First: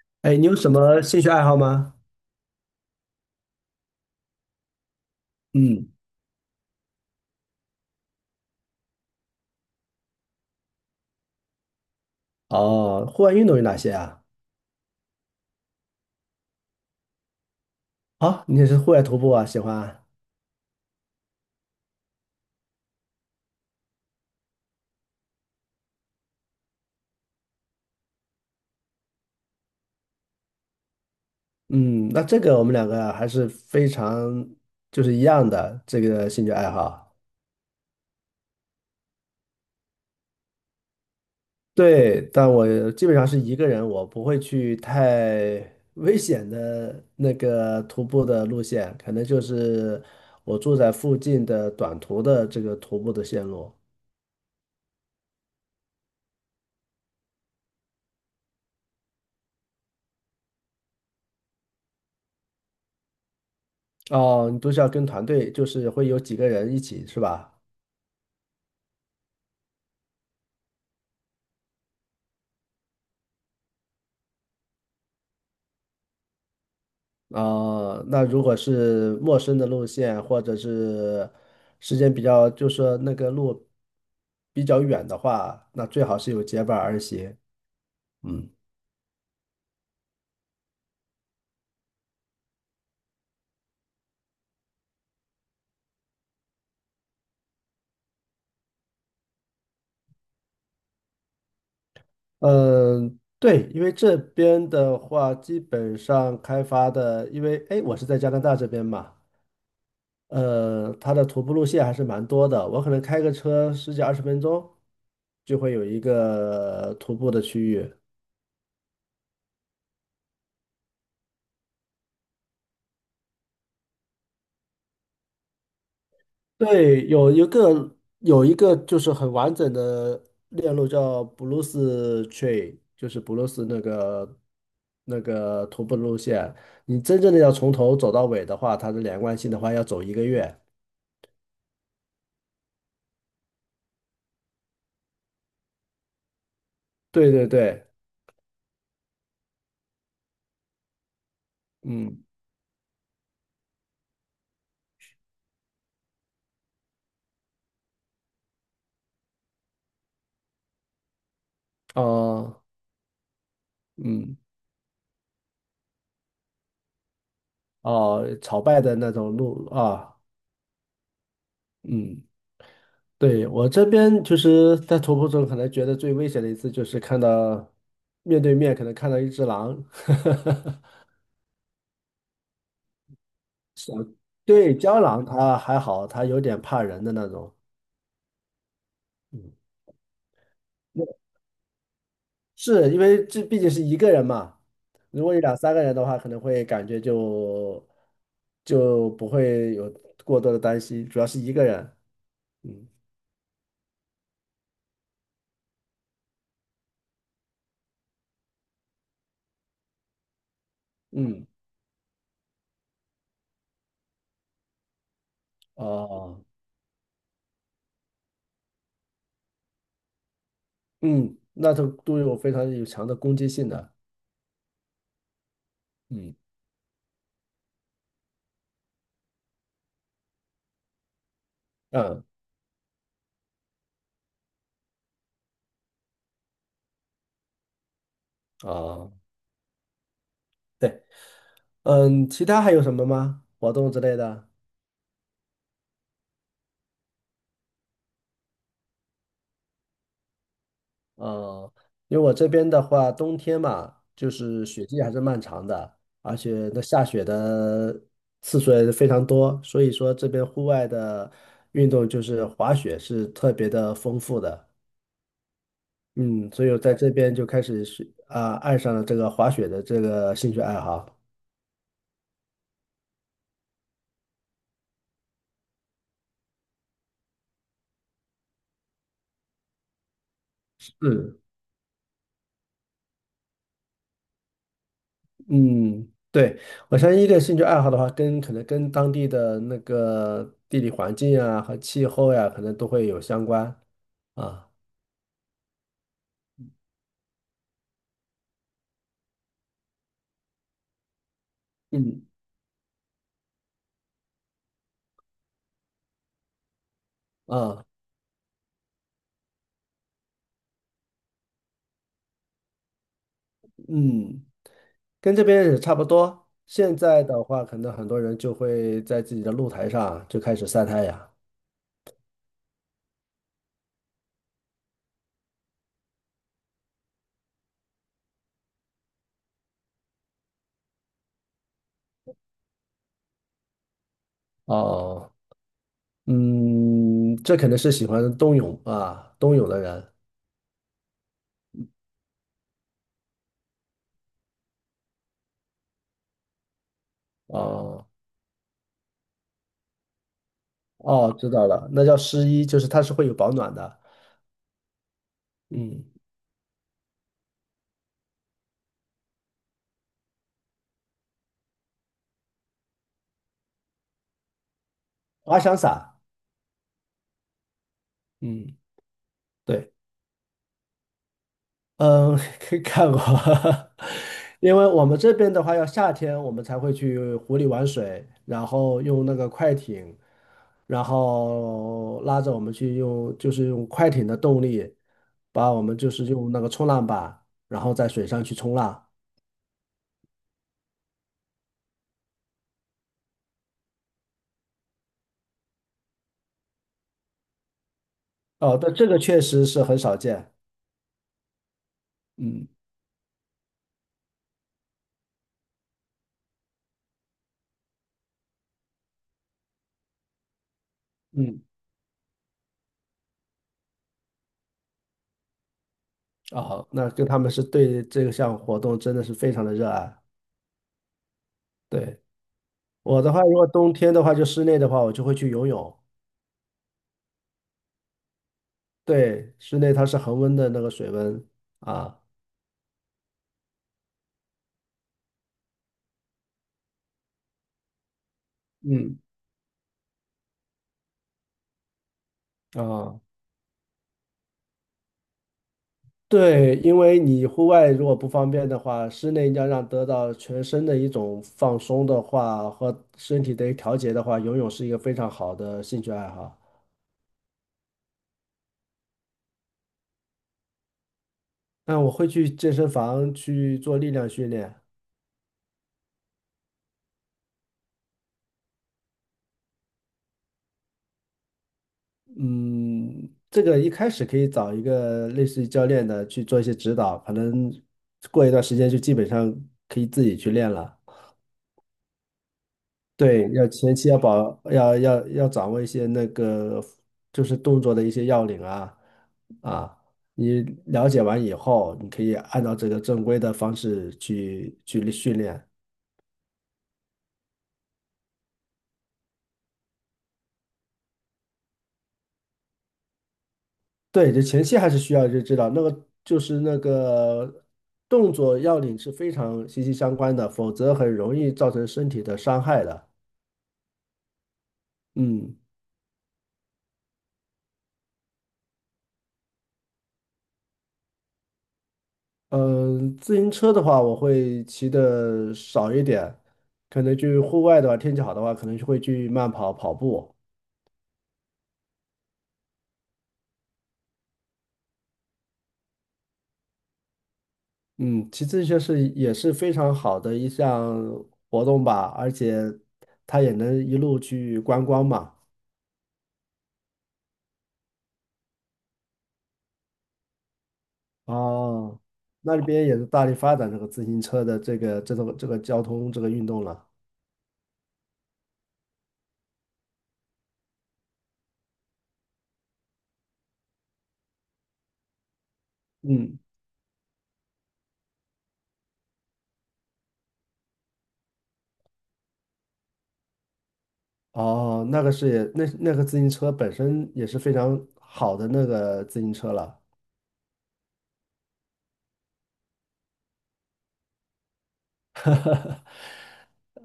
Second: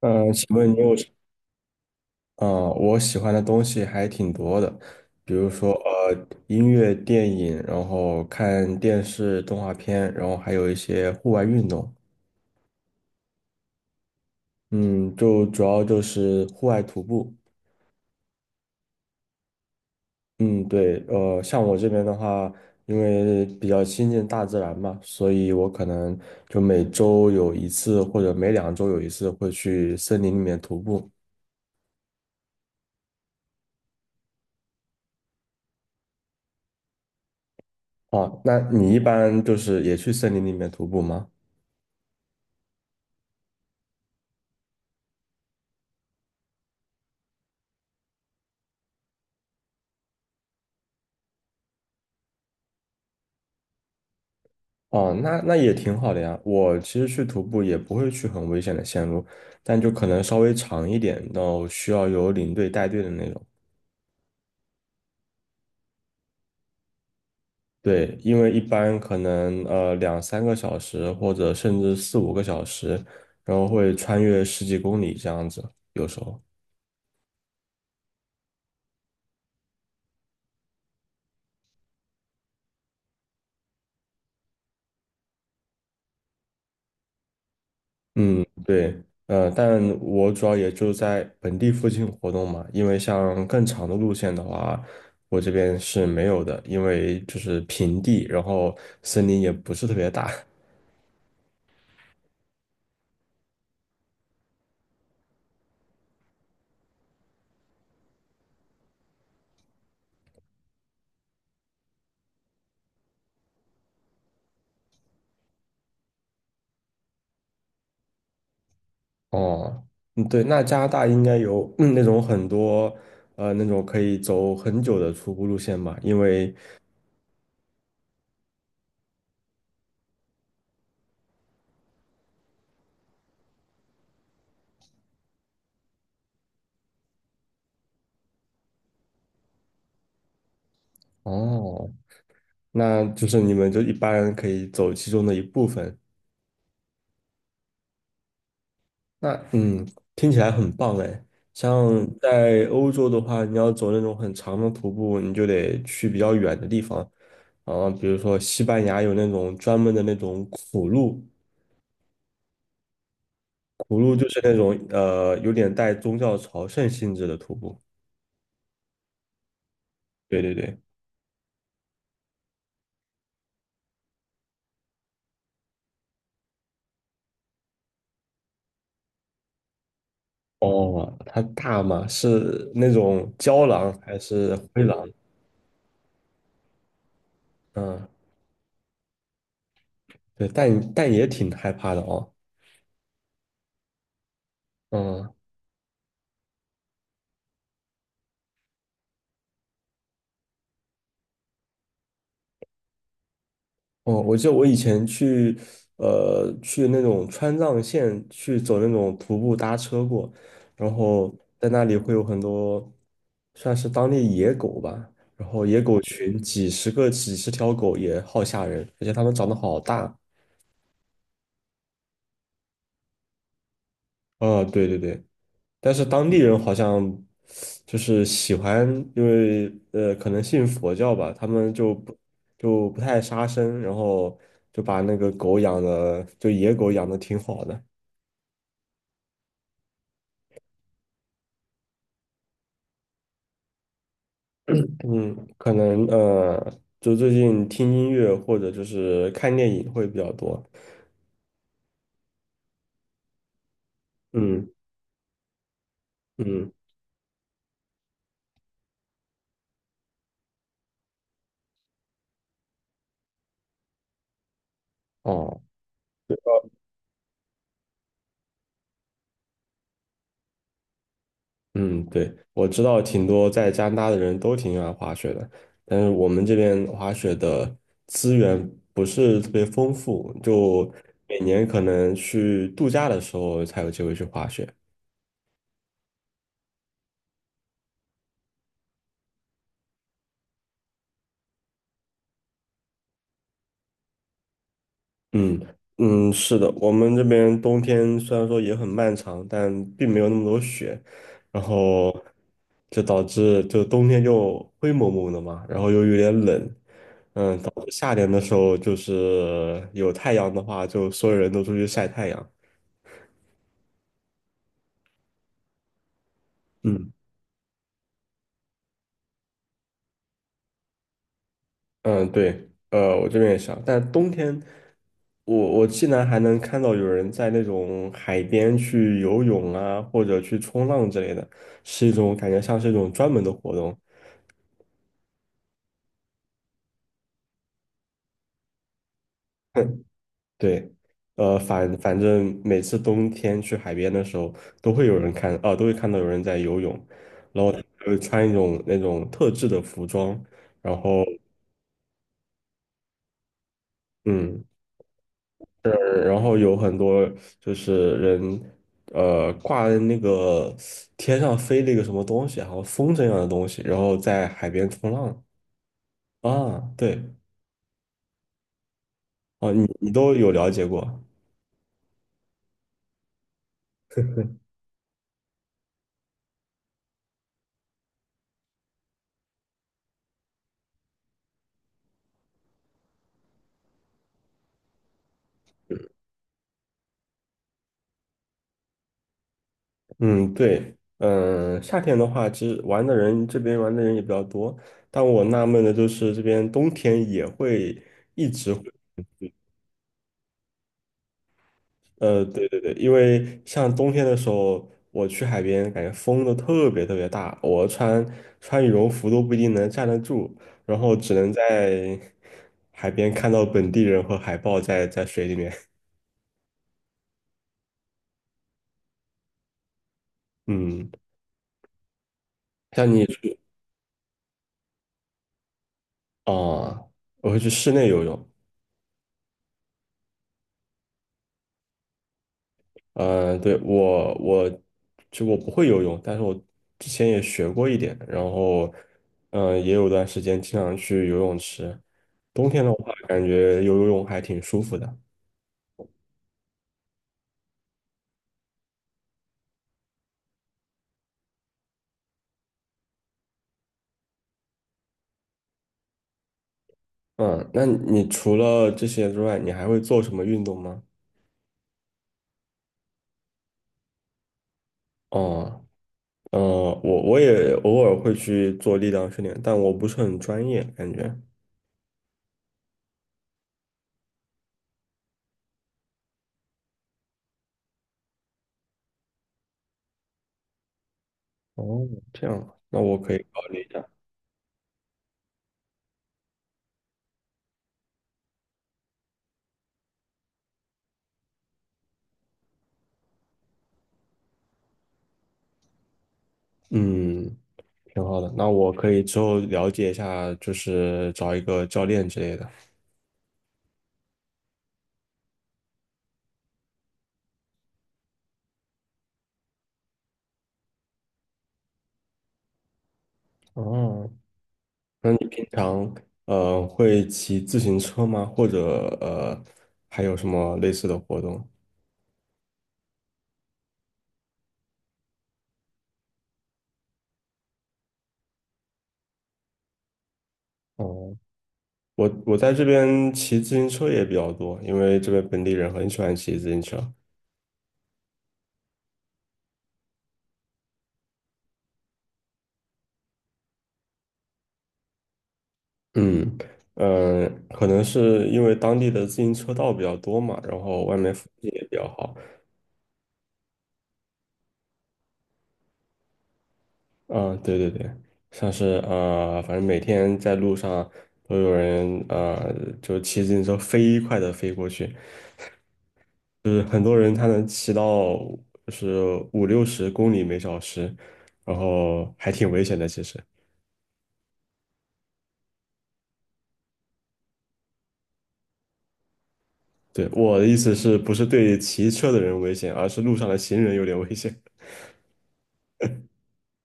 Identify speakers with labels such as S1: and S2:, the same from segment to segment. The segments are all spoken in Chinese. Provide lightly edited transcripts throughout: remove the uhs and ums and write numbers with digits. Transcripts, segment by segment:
S1: 哎，
S2: 请
S1: 你有
S2: 问
S1: 什
S2: 你有
S1: 么
S2: 什？
S1: 兴趣爱好吗？
S2: 嗯，我喜欢的东西还挺多的，比如说
S1: 嗯，
S2: 音乐、电影，然后看电视、动画片，然后还有一些户外运动。
S1: 哦，户外运动有哪些啊？
S2: 嗯，就主要就是户外徒步。
S1: 好，你也是户外徒步啊，喜欢啊。
S2: 嗯，对，像我这边的话，因为比较亲近大自然嘛，所以我可能就每周有一次或者每两周有一次会去森林里面徒步。
S1: 嗯，那这个我们两个还是非常一样的这个兴趣爱好。
S2: 哦，那你一般就是也去森林里面徒步吗？
S1: 对，但我基本上是一个人，我不会去太危险的那个徒步的路线，可能就是我住在附近的短途的这个徒步的线路。
S2: 哦，那那也挺好的呀。我其实去徒步也不会去很危险的线路，但就可能稍微长一点，然后需要有领队带队的那种。
S1: 哦，你都是要跟团队，就是会有几个人一起，是吧？
S2: 对，因为一般可能2、3个小时或者甚至4、5个小时，然后会穿越十几公里这样子，有时候。
S1: 啊，那如果是陌生的路线，或者是时间比较，就是说那个路比较远的话，那最好是有结伴而行。
S2: 嗯，
S1: 嗯。
S2: 对，但我主要也就在本地附近活动嘛，因为像更长的路线的话，我这边是没有的，因为就是平地，然后森林也不是特别大。
S1: 嗯，对，因为这边的话，基本上开发的，因为哎，我是在加拿大这边嘛，它的徒步路线还是蛮多的，我可能开个车十几二十分钟就会有一个徒步的区域。
S2: 哦，嗯，对，那加拿大应该有，嗯那种很多，那种可以走很久的徒步路线嘛，因为，
S1: 对，有一个就是很完整的链路叫布鲁斯 Train，就是布鲁斯那个徒步路线。你真正的要从头走到尾的话，它的连贯性的话要走一个月。
S2: 哦，那就是你们就一般可以走其中的一部分，
S1: 对对对，
S2: 那嗯，听起来很棒哎。像
S1: 嗯，
S2: 在欧洲的话，你要走那种很长的徒步，你就得去比较远的地方。啊，比如说西班牙有那种专门的那种苦路，
S1: 哦，
S2: 苦路就
S1: 嗯，
S2: 是那种有点带宗教朝圣性质的徒步。
S1: 哦，朝拜的那种路啊，
S2: 对对对。
S1: 嗯，对，我这边就是在徒步中可能觉得最危险的一次就是看到面对面可能看到一只狼。
S2: 哦，它大吗？是那种郊狼还是
S1: 对，
S2: 灰
S1: 胶
S2: 狼？
S1: 囊它还好，它有点怕人的那种。
S2: 嗯，
S1: 嗯，
S2: 对，但也挺害怕的哦。
S1: 是因为这毕竟是一个人嘛，如
S2: 嗯。
S1: 果有两三个人的话，可能会感觉就不会有过多的担心，主要是一个人。嗯。
S2: 哦，我记得我以前去，去那种川藏线去走那种徒步搭车过，然后
S1: 嗯。
S2: 在那里会有很多算是当地野狗吧，然后野狗群
S1: 哦。
S2: 几十个、几十条狗也好吓人，而且它们长得好大。
S1: 嗯，那都有非常有强的攻击性的。
S2: 啊、对对对，但是当
S1: 嗯。
S2: 地人好像就是喜欢，因为可能信佛教吧，他们就不
S1: 嗯。
S2: 就不太杀生，然后就把那个狗养的，就野狗养的挺好的。
S1: 哦，对，嗯，其他还有什么吗？活动之类的？
S2: 嗯，可能就最近听音乐或者就是看电影会比较多。
S1: 嗯，因为我这边的话，冬天嘛，就是
S2: 嗯
S1: 雪季还是漫长的，而且
S2: 嗯，
S1: 那下雪的次数也是非常多，所以说这边户外的运动就是滑雪是特别的丰富的。
S2: 哦，
S1: 嗯，所以我在这边就开始是啊、爱上了这个滑雪的这个兴趣爱好。
S2: 嗯，对，我知道挺多在加拿大的人都挺喜欢滑雪的，但是我们这边滑雪的资源不是特别丰富，就
S1: 嗯。
S2: 每年可能去度假的时候才有机会去滑雪。
S1: 嗯，对，我相信一个兴趣爱好的话，跟可能跟当地的那个地理环境啊和气候呀、可能都会有相关啊。
S2: 嗯嗯，是的，我们这边冬天虽然说也很漫长，但并没有那么多雪，然后
S1: 嗯。
S2: 就导致就冬天就灰蒙蒙的嘛，然后又有点冷，嗯，导
S1: 啊。
S2: 致夏天的时候就是有太阳的话，就所有人都出去晒太阳。
S1: 嗯，跟这边也差不多。现
S2: 嗯
S1: 在的话，可能很多人就会在自己的露台上就开始晒太阳。
S2: 嗯，对，我这边也是啊但冬天我竟然还能看到有人在那种海边去游泳啊，或者去冲浪之类的，是一种感觉像是一种专门的活动。
S1: 哦，嗯，这可能是喜欢冬泳啊，冬泳的 人。
S2: 对，反正每次冬天去海边的时候，都会有人看，啊，都会看到有人在游泳，然后他们
S1: 哦，
S2: 会穿一种那种特制的服装，然后，
S1: 哦，知道了，那叫湿衣，就是它是会有保暖的。
S2: 嗯，呃
S1: 嗯，
S2: 然后有很多就是人，挂在那个天上飞了一个什么东西，好像风筝一样的东西，然后在海边冲浪
S1: 滑翔伞。
S2: 啊，对，
S1: 嗯，
S2: 哦，你
S1: 对。
S2: 你都有了解过。
S1: 嗯，看过，因为我们这边的话，要夏天我们才会去湖里玩水，然后用那个快艇，然后拉着我们去用，就是用快艇的动力，把我们就是用那个冲浪板，然后在水上去冲浪。
S2: 嗯，对，嗯，夏天的话，其实玩的人这边玩的人也比较多，但我纳闷的就是这边冬天也会一直
S1: 哦，
S2: 会，
S1: 但这个确实是很少见。
S2: 对
S1: 嗯。
S2: 对对，因为像冬天的时候，我去海边，感觉风都特别特别大，我穿羽绒服都不一定能站得住，然后只能
S1: 嗯，
S2: 在海边看到本地人和海豹在水里面，
S1: 哦，那跟他们是对这项活动真的是非常的热爱。
S2: 嗯，
S1: 对，
S2: 像
S1: 我
S2: 你
S1: 的话，如
S2: 去
S1: 果冬天的话，就室内的话，我就会去游泳。
S2: 啊，我会去室内游泳，
S1: 对，室内它是恒温的那个水温啊。
S2: 嗯，对，我不会游泳，但是我之前也学过一点，然后
S1: 嗯，
S2: 嗯，也有段时间经常去游泳池。冬天的话，
S1: 啊，
S2: 感觉游泳还挺舒服的。
S1: 对，因为你户外如果不方便的话，室内要让得到全身的一种放松的话，和身体的调节的话，游泳是一个非常好的兴趣爱好。
S2: 嗯，那你除了这些之外，你还会做什么运动吗？
S1: 那我会去健身房去做力量训练，
S2: 哦，呃，我也偶尔会去做力量训练，但我不是很专业，感觉。
S1: 嗯，这个一开始可以找一个类似于教练的去做一些指导，可能过一段时间就基本上可以自己去练了。
S2: 哦，这样，那我可以
S1: 对，
S2: 考
S1: 要
S2: 虑一
S1: 前
S2: 下。
S1: 期要保，要掌握一些那个，就是动作的一些要领啊。啊，你了解完以后，你可以按照这个正规的方式去训练。
S2: 嗯，挺好的。那我可以之后了解一下，就是找一个教练之类的。
S1: 对，就前期还是需要就知道那个动作要领是非常息息相关的，否则很容易造成身体的伤害的。
S2: 哦，那你
S1: 嗯。
S2: 平常会骑自行车吗？或者还有什么类似的活动？
S1: 嗯，自行车的话，我会骑的少一点，可能去户外的话，天气好的话，可能就会去慢跑、跑步。
S2: 哦，我我在这边骑自行车也比较多，因为这边本地人很喜欢骑自行车。
S1: 嗯，骑自行车是也是非常好的一项活动吧，而且它也能一路去观光嘛。
S2: 嗯嗯,可能是因为当地的自行车道比较多嘛，然后外面风景也比
S1: 哦，
S2: 较好。
S1: 那里边也是大力发展这个自行车的这个交通这个运动了。
S2: 嗯，对对对，像是反正每天在路上都有人就骑自行车飞快的飞过去，
S1: 嗯，
S2: 就是很多人他能骑到就是五六十公里每小时，然后还挺危险的。其实，
S1: 哦，那个是也那个自行车本身也是非常好的那个自行车了。
S2: 对，我的意思是不是对骑车的人危险，而是路上的行人有点危险。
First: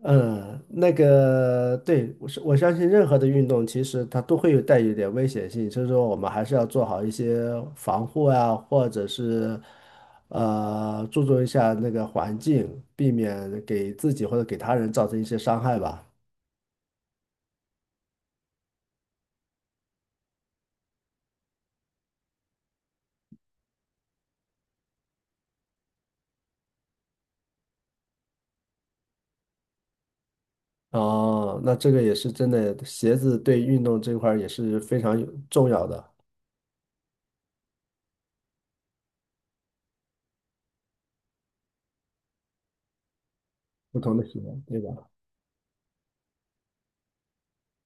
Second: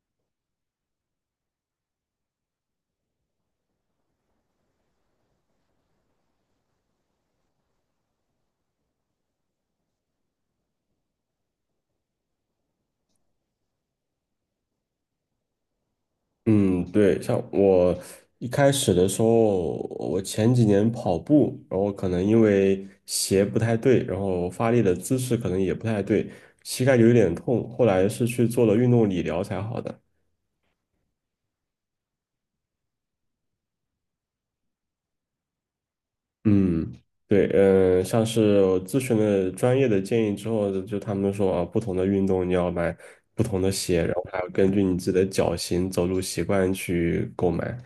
S1: 嗯，那个对，我相信任何的运动，其实它都会有带有一点危险性，所以说我们还是要做好一些防护啊，或者是注重一下那个环境，避免给自己或者给他人造成一些伤害吧。
S2: 嗯，对，像我一开始的时候，我前几年跑步，然后可能因为鞋不太对，然后发力的姿势可能也不太对，膝盖有一点痛，后来是去做了运动理疗才好的。
S1: 哦，那这个也是真的，鞋子对运动这块儿也是非常有重要的，
S2: 嗯，对，嗯，像是我咨询了专业的建议之后，就他们说啊，不同的运动你要买不同的
S1: 不
S2: 鞋，然
S1: 同
S2: 后
S1: 的
S2: 还
S1: 鞋，
S2: 要根
S1: 对
S2: 据你
S1: 吧？
S2: 自己的脚型、走路习惯去购买。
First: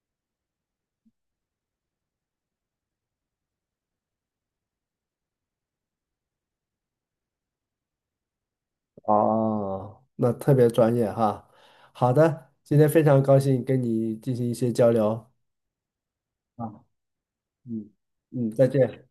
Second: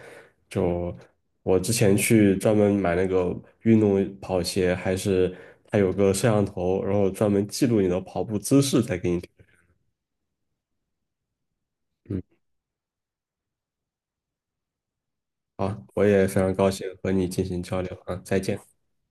S2: 就我之前去专门买那个运动跑鞋，还是它有个摄像头，然后专门记录你的跑步姿势再给你。
S1: 哦，那特别专业哈。好
S2: 嗯，
S1: 的，今天非常高兴跟你进行一些交流。
S2: 好，我也非常高
S1: 啊。
S2: 兴和你进行交
S1: 嗯。
S2: 流啊，再
S1: 嗯，
S2: 见。
S1: 再见。